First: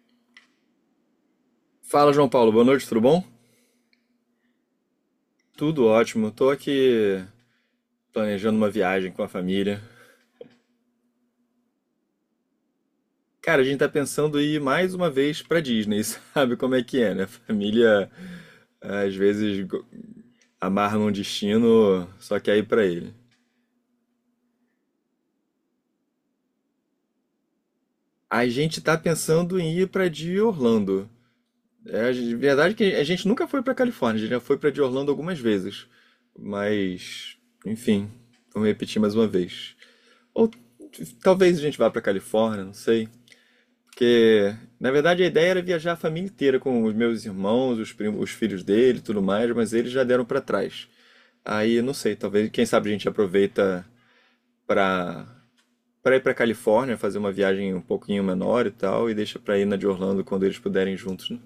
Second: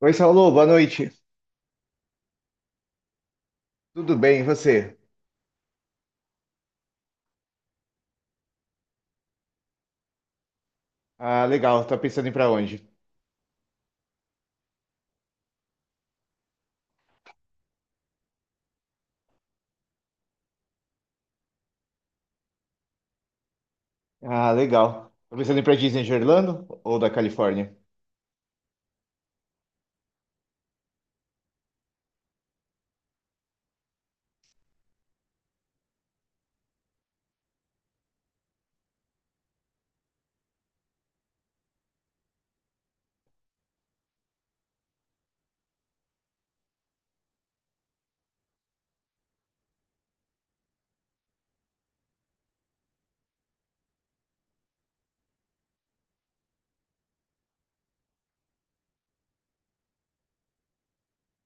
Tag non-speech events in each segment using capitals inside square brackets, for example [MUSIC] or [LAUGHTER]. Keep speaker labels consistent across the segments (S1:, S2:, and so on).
S1: Oi, Saulo, boa noite.
S2: Fala, João Paulo. Boa noite, tudo bom?
S1: Tudo bem, e você?
S2: Tudo ótimo. Tô aqui planejando uma viagem com a família.
S1: Ah, legal. Tá pensando em ir pra onde?
S2: Cara, a gente tá pensando em ir mais uma vez pra Disney, [LAUGHS] sabe como é que é, né? Família às vezes amarra num destino, só quer ir pra ele.
S1: Ah, legal. Tá pensando em ir pra Disney de Orlando ou da Califórnia?
S2: A gente tá pensando em ir pra de Orlando. É verdade é que a gente nunca foi pra Califórnia, a gente já foi pra de Orlando algumas vezes. Mas, enfim, vamos repetir mais uma vez. Ou t- Talvez a gente vá pra Califórnia, não sei. Porque, na verdade, a ideia era viajar a família inteira com os meus irmãos, os primos, os filhos dele, e tudo mais, mas eles já deram pra trás. Aí, não sei, talvez, quem sabe a gente aproveita pra para ir pra Califórnia, fazer uma viagem um pouquinho menor e tal, e deixa pra ir na de Orlando quando eles puderem juntos, né?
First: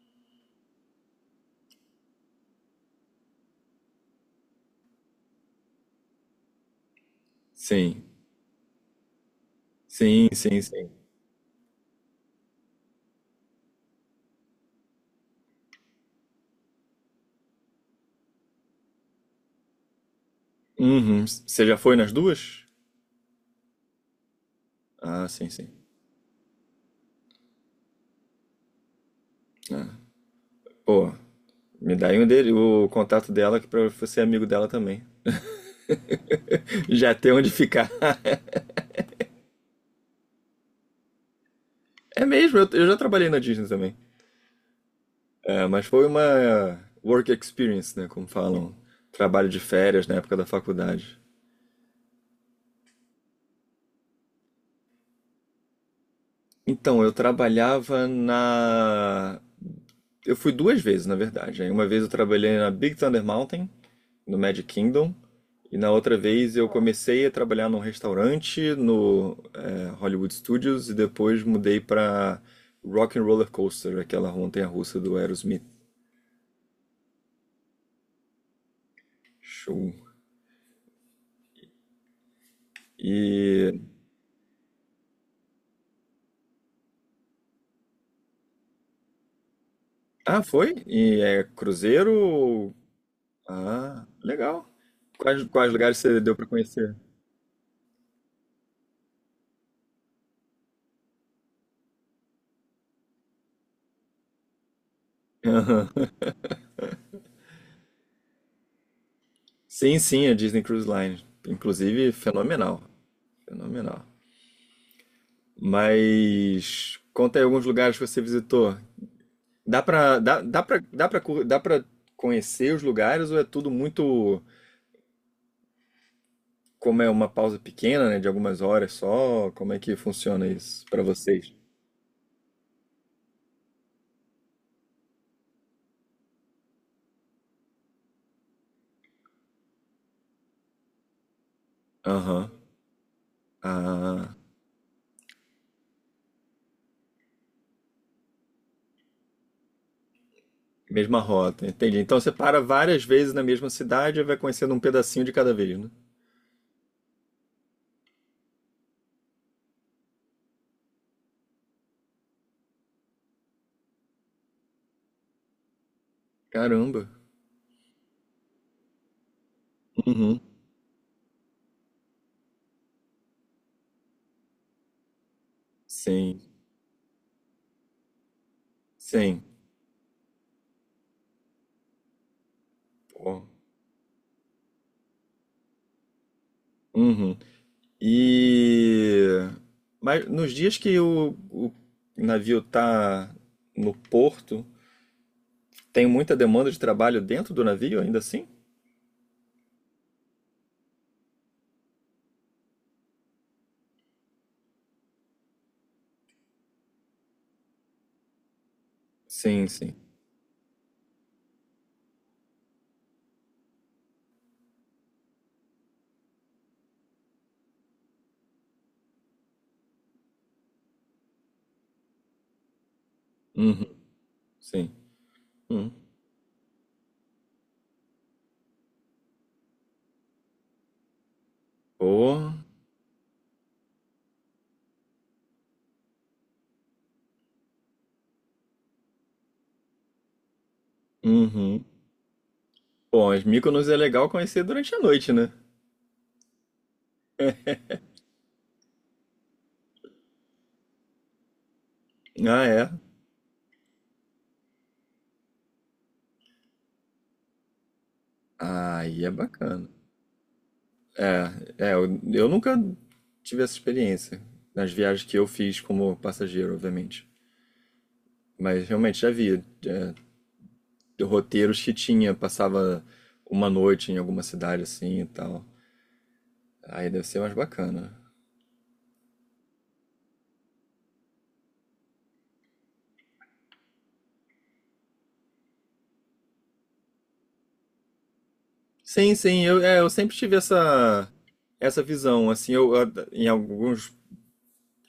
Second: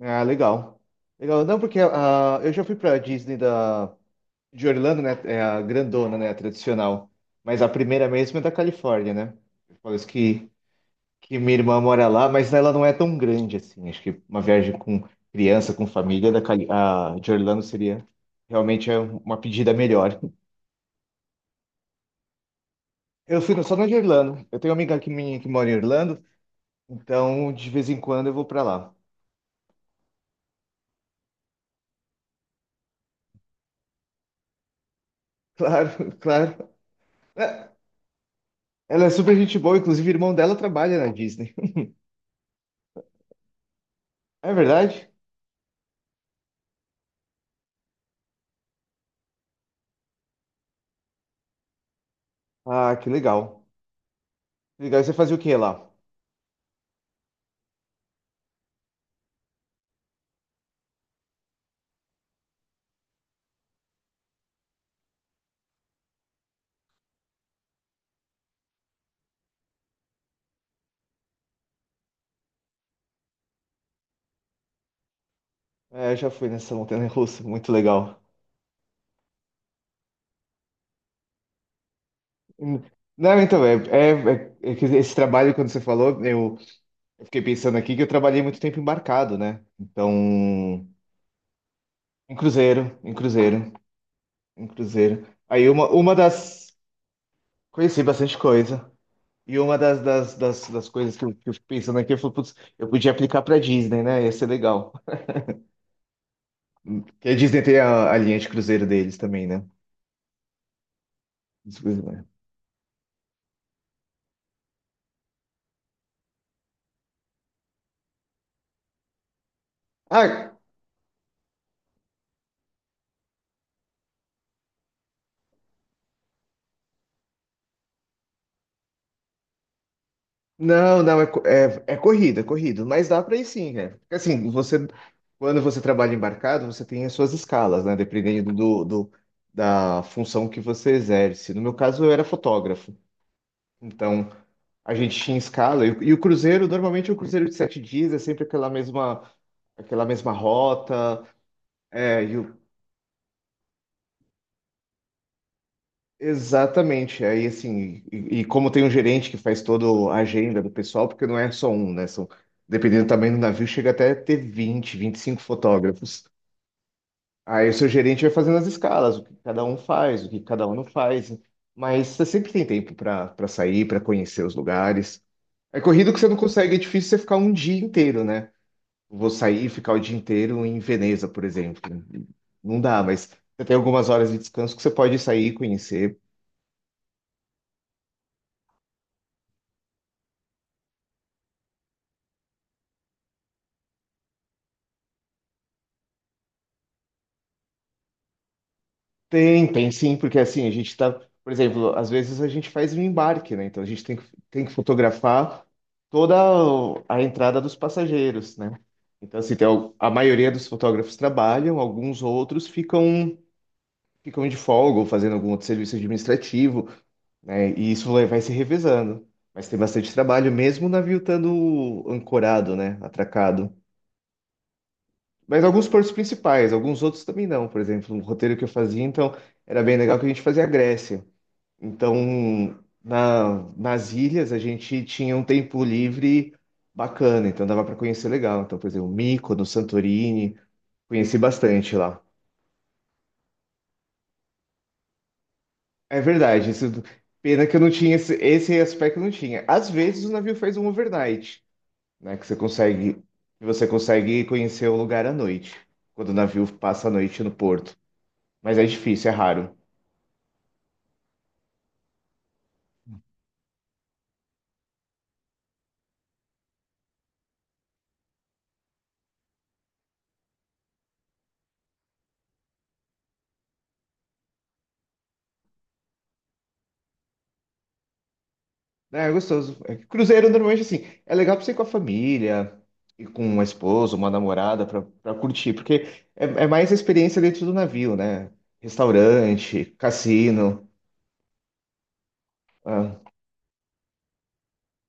S1: Ah, legal. Legal. Não, porque eu já fui pra Disney de Orlando, né? É a grandona, né? A tradicional. Mas a
S2: Sim,
S1: primeira mesmo é da Califórnia, né? Eu falo isso
S2: sim,
S1: que,
S2: sim, sim.
S1: que minha irmã mora lá, mas ela não é tão grande assim. Acho que uma viagem com criança, com família, da Cali, a de Orlando seria realmente uma pedida melhor.
S2: Uhum. Você já foi nas duas?
S1: Eu fui no- Só na de Irlanda. Eu tenho uma amiga que,
S2: Ah,
S1: minha que
S2: sim,
S1: mora em
S2: sim.
S1: Irlanda, então de vez em quando eu vou pra lá.
S2: Ah. Pô, me dá aí um dele, o contato dela, que pra eu ser amigo dela também.
S1: Claro, [LAUGHS] claro.
S2: [LAUGHS] Já tem onde
S1: É,
S2: ficar. [LAUGHS]
S1: ela é super gente boa, inclusive o irmão dela trabalha na Disney. [LAUGHS]
S2: É mesmo, eu já trabalhei na Disney também.
S1: É verdade?
S2: É, mas foi uma work experience, né? Como falam. Trabalho de férias na época da faculdade.
S1: Ah, que legal. Legal, e você fazia o que lá?
S2: Então, eu trabalhava na. Eu fui duas vezes, na verdade. Aí uma vez eu trabalhei na Big Thunder Mountain, no Magic Kingdom. E na outra vez eu comecei a trabalhar num restaurante no é, Hollywood Studios e depois mudei para Rock and Roller Coaster, aquela montanha-russa do Aerosmith.
S1: É, eu já fui nessa montanha russa, muito legal.
S2: Show.
S1: Hum. Não, então,
S2: E
S1: é, é, é, é que esse trabalho, quando você falou, eu fiquei pensando aqui que eu trabalhei muito tempo embarcado, né?
S2: ah, foi?
S1: Então,
S2: E é cruzeiro
S1: em
S2: ou
S1: cruzeiro, em cruzeiro,
S2: Ah,
S1: em
S2: legal.
S1: cruzeiro.
S2: Quais,
S1: Aí
S2: quais lugares
S1: uma
S2: você deu para
S1: das.
S2: conhecer?
S1: Conheci bastante coisa. E uma das coisas que eu fico pensando aqui, eu falo, putz, eu podia aplicar pra Disney, né? Ia ser legal.
S2: [LAUGHS] Aham.
S1: [LAUGHS] Porque a Disney tem a linha de cruzeiro deles também, né?
S2: Sim, sim, a Disney Cruise Line.
S1: As coisas,
S2: Inclusive,
S1: né?
S2: fenomenal. Fenomenal. Mas conta aí alguns lugares que você visitou.
S1: Ah,
S2: Dá pra conhecer os lugares ou é tudo muito, como é uma pausa pequena, né, de algumas horas só? Como é que funciona isso
S1: não,
S2: pra
S1: não, é, co-
S2: vocês?
S1: é, é corrida, é corrida. Mas dá pra ir sim, né? Porque assim, quando você trabalha embarcado, você tem as suas escalas, né? Dependendo da função que você exerce. No meu caso, eu era
S2: Aham.
S1: fotógrafo. Então,
S2: Ah,
S1: a gente tinha escala. E o cruzeiro, normalmente, o cruzeiro de 7 dias, é sempre aquela mesma
S2: mesma
S1: rota.
S2: rota, entendi. Então
S1: É,
S2: você
S1: e o-
S2: para várias vezes na mesma cidade e vai conhecendo um pedacinho de cada vez, né?
S1: Exatamente. Aí, assim, como tem um gerente que faz toda a agenda do pessoal, porque não é só um, né? São, dependendo do tamanho do navio, chega até a ter 20, 25 fotógrafos.
S2: Caramba.
S1: Aí o seu gerente vai fazendo as escalas, o que cada um faz, o que
S2: Uhum.
S1: cada um não faz. Mas você sempre tem tempo para sair, para conhecer os lugares. É corrido que você não
S2: Sim,
S1: consegue, é difícil você ficar um dia inteiro, né? Vou
S2: sim.
S1: sair e ficar o dia inteiro em Veneza, por exemplo. Não dá, mas
S2: Pô.
S1: você tem algumas horas de descanso que você pode sair conhecer.
S2: Uhum. E mas nos dias que o navio tá no porto, tem muita demanda de trabalho dentro do navio ainda assim?
S1: Tem, tem sim, porque assim, por exemplo, às vezes a gente faz um embarque, né? Então a gente tem que fotografar toda a entrada dos passageiros, né? Então, assim,
S2: Sim, sim.
S1: a maioria dos fotógrafos trabalham, alguns outros ficam, ficam de folga ou fazendo algum outro serviço administrativo, né? E isso vai se revezando. Mas tem bastante trabalho, mesmo o navio estando ancorado, né? Atracado.
S2: Uhum, sim.
S1: Mas alguns
S2: Uhum.
S1: portos principais, alguns outros também não. Por exemplo, um roteiro que eu fazia, então, era bem legal que a gente fazia a Grécia. Então,
S2: Pô.
S1: nas ilhas a gente tinha um tempo livre bacana, então dava para conhecer legal. Então, por exemplo, Mykonos, Santorini, conheci
S2: Uhum.
S1: bastante lá.
S2: Bom, as Mykonos é legal conhecer durante a noite, né?
S1: É verdade, isso, pena que eu não tinha esse aspecto eu não tinha. Às vezes o navio faz um overnight, né, que você
S2: Ah, é.
S1: consegue que você consegue conhecer o lugar à noite, quando o navio passa a noite no porto. Mas é
S2: Ah, aí é
S1: difícil, é raro.
S2: bacana. É, é, eu nunca tive essa experiência nas viagens que eu fiz como passageiro, obviamente. Mas realmente já vi é, roteiros que tinha, passava uma noite em alguma cidade assim e tal. Aí deve ser mais bacana.
S1: É, é gostoso. É que cruzeiro normalmente assim, é legal pra você ir com a família, ir com uma esposa, uma namorada pra curtir, porque é mais a experiência dentro do navio, né?
S2: Sim, sim, eu,
S1: Restaurante,
S2: é, eu sempre tive
S1: cassino.
S2: essa, essa visão, assim,
S1: Ah,
S2: em alguns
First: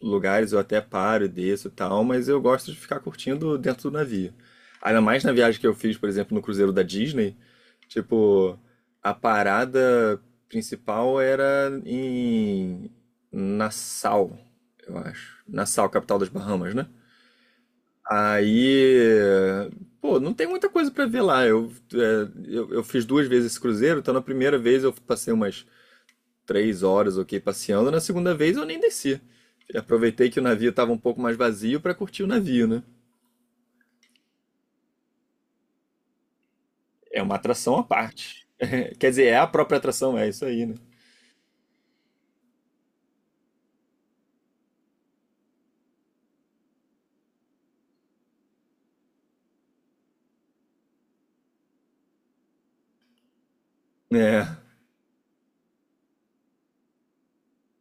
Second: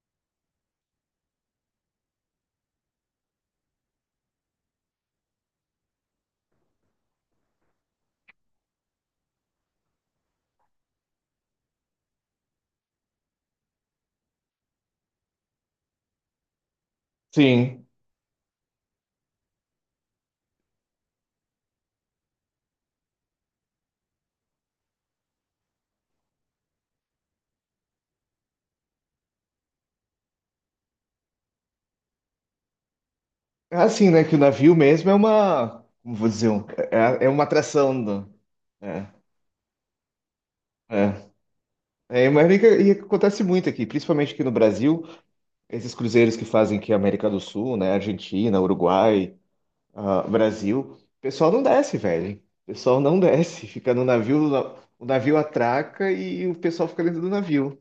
S2: lugares eu até paro, e desço e tal, mas eu gosto de ficar curtindo dentro do navio. Ainda mais na viagem que eu fiz, por exemplo, no cruzeiro da Disney, tipo, a parada principal era em Nassau, eu acho. Nassau, capital das Bahamas, né?
S1: sim.
S2: Aí, pô, não tem muita coisa pra ver lá. Eu, é, eu fiz duas vezes esse cruzeiro, então na primeira vez eu passei umas 3 horas, ok, passeando. Na segunda vez eu nem desci. Aproveitei que o navio estava um pouco mais vazio para curtir o navio, né?
S1: É assim, né? Que o navio mesmo é uma, como vou dizer, um-
S2: É
S1: é, é
S2: uma
S1: uma
S2: atração à
S1: atração
S2: parte. [LAUGHS]
S1: é,
S2: Quer dizer, é a própria atração, é isso aí, né?
S1: é. É, mas que acontece muito aqui, principalmente aqui no Brasil, esses cruzeiros que fazem aqui a América do Sul, né? Argentina, Uruguai, ah, Brasil, o pessoal não desce, velho. O pessoal não desce. Fica no navio,
S2: É,
S1: o navio atraca e o pessoal fica dentro do navio.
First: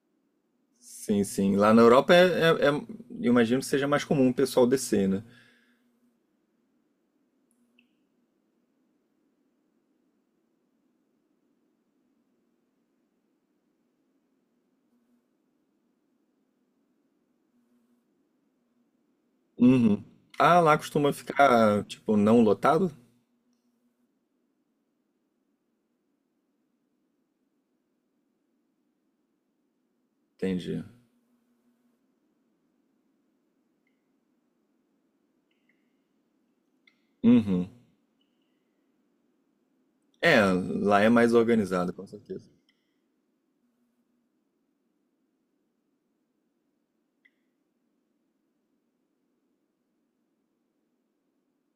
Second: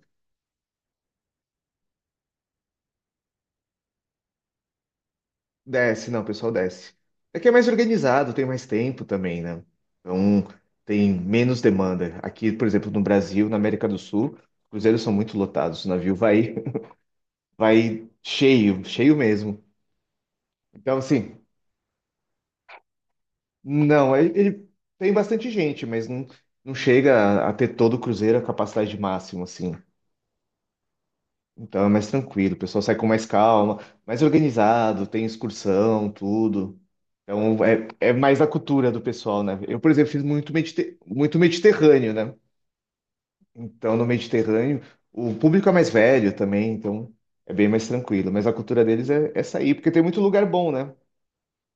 S2: sim, sim. Lá na Europa é, eu imagino que seja mais comum o pessoal descer, né?
S1: Desce, não, o pessoal desce. Aqui é mais organizado, tem mais tempo também, né? Então tem menos demanda. Aqui, por exemplo, no Brasil, na América do Sul, os cruzeiros são muito lotados. O navio vai, [LAUGHS] vai cheio, cheio mesmo.
S2: Uhum. Ah, lá
S1: Então,
S2: costuma
S1: assim,
S2: ficar, tipo, não lotado?
S1: não, ele ele- tem bastante gente, mas não, não chega a ter todo o cruzeiro a capacidade máxima, assim.
S2: Entendi.
S1: Então é mais tranquilo, o pessoal sai com mais calma, mais organizado, tem excursão, tudo. Então
S2: Uhum.
S1: é mais a cultura do pessoal, né? Eu, por exemplo, fiz
S2: É,
S1: muito, medite-
S2: lá é mais
S1: muito
S2: organizado, com
S1: Mediterrâneo, né?
S2: certeza.
S1: Então no Mediterrâneo o público é mais velho também, então é bem mais tranquilo. Mas a cultura deles é sair, porque tem muito lugar bom, né?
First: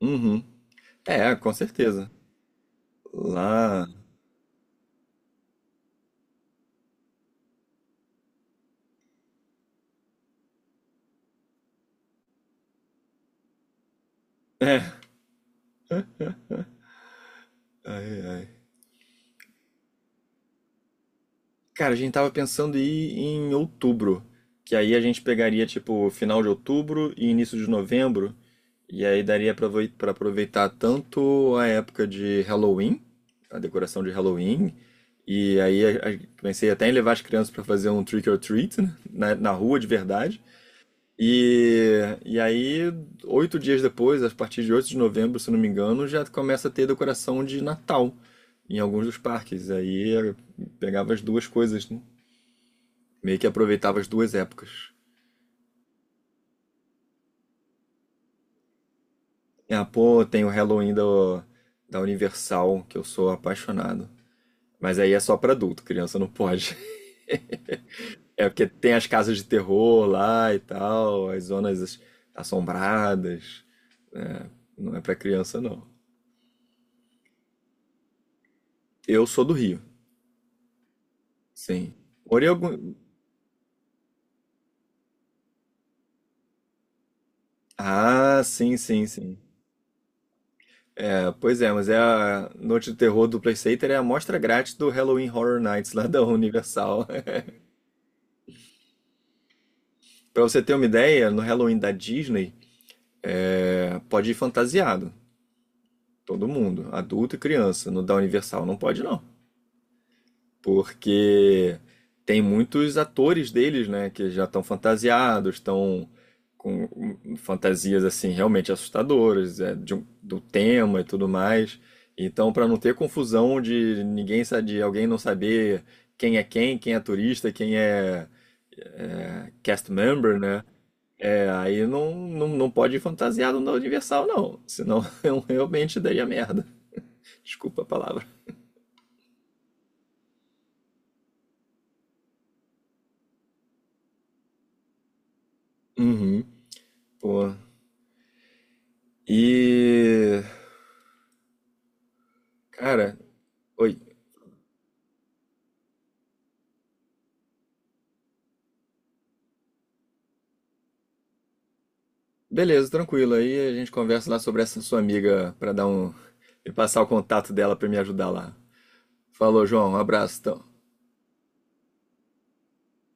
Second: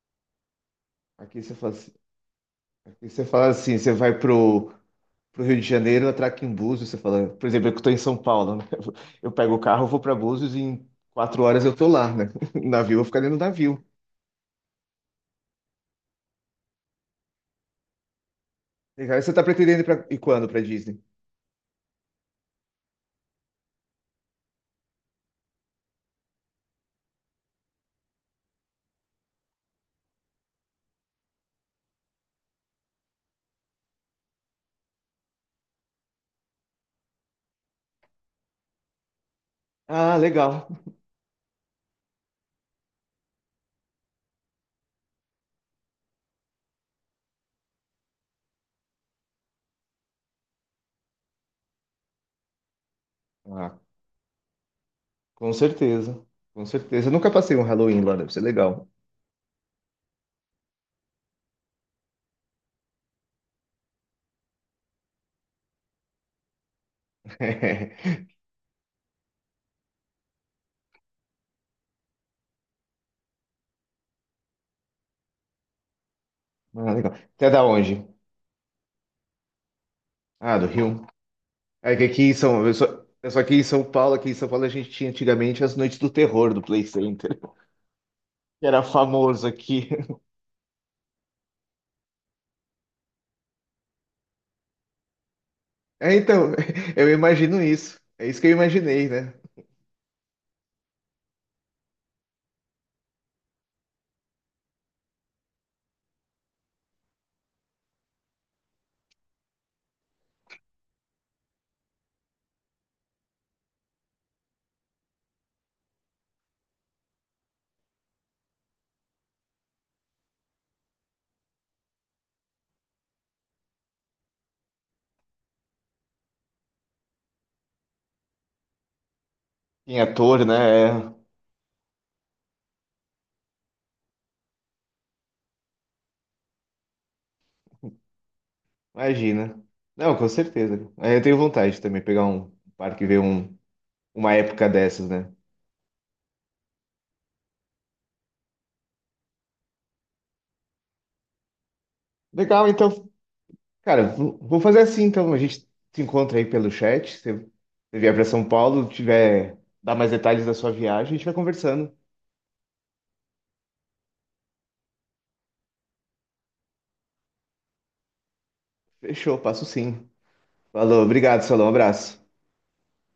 S2: Uhum. É,
S1: Aqui
S2: com
S1: você fala, assim-
S2: certeza.
S1: aqui você fala assim,
S2: Lá.
S1: você vai pro Rio de Janeiro, eu atraco em Búzios, você fala, por exemplo, eu que tô em São Paulo, né? [LAUGHS] Eu pego o carro, vou para Búzios e em 4 horas eu tô lá, né? [LAUGHS] No navio, eu vou ficar dentro do navio.
S2: É. Ai, ai.
S1: Legal. E você tá pretendendo e quando para Disney?
S2: Cara, a gente tava pensando em ir em outubro, que aí a gente pegaria tipo final de outubro e início de novembro, e aí daria pra aproveitar tanto a época de Halloween, a decoração de Halloween, e aí pensei até em levar as crianças pra fazer um trick or treat, né, na rua de
S1: Ah,
S2: verdade.
S1: legal.
S2: E, e aí, 8 dias depois, a partir de 8 de novembro, se não me engano, já começa a ter decoração de Natal em alguns dos parques. Aí eu pegava as duas coisas, né? Meio que
S1: Ah,
S2: aproveitava as duas épocas.
S1: com certeza. Com certeza. Eu nunca passei um Halloween lá, deve ser legal.
S2: Ah, pô, tem o Halloween do, da Universal, que eu sou apaixonado. Mas aí é só pra adulto, criança não pode. [LAUGHS]
S1: [LAUGHS]
S2: É porque tem as casas de terror lá e tal, assombradas. Né? Não é pra criança, não.
S1: Ah, legal. Até da onde?
S2: Eu sou do Rio,
S1: Ah, do Rio.
S2: sim.
S1: É que aqui em
S2: Morei
S1: São... Eu só...
S2: algum.
S1: Eu sou aqui em São Paulo, aqui em São Paulo a gente tinha antigamente as noites do terror do Play Center,
S2: Ah,
S1: [LAUGHS] que
S2: sim,
S1: era
S2: sim, sim.
S1: famoso aqui.
S2: É, pois é, mas é a Noite do Terror do Playstater é a amostra grátis do Halloween Horror Nights lá
S1: É,
S2: da
S1: então, [LAUGHS]
S2: Universal.
S1: eu
S2: [LAUGHS]
S1: imagino isso. É isso que eu imaginei, né?
S2: Pra você ter uma ideia, no Halloween da Disney, é, pode ir fantasiado, todo mundo, adulto e criança. No da Universal não pode não, porque tem muitos atores deles, né, que já estão fantasiados, estão com fantasias assim realmente assustadoras, é, do tema e tudo mais. Então, para não ter confusão de de alguém não saber quem é quem, quem é turista, quem é, é, cast
S1: Em
S2: member,
S1: ator,
S2: né?
S1: né? É,
S2: É, aí não, não, não pode ir fantasiado na Universal, não. Senão [LAUGHS] eu realmente daria merda. Desculpa a palavra.
S1: imagina. Não, com certeza. É, eu tenho vontade também de pegar um parque e ver uma época dessas, né?
S2: Uhum. Pô. E.
S1: Legal, então.
S2: Cara, oi.
S1: Cara, vou fazer assim, então. A gente se encontra aí pelo chat. Se você vier para São Paulo, dar mais detalhes da sua viagem, a gente vai conversando.
S2: Beleza, tranquilo. Aí a gente conversa lá sobre essa sua amiga pra dar um. E passar o contato dela pra me ajudar lá.
S1: Fechou, passo
S2: Falou, João. Um
S1: sim.
S2: abraço, então.
S1: Falou, obrigado, Salão. Um abraço.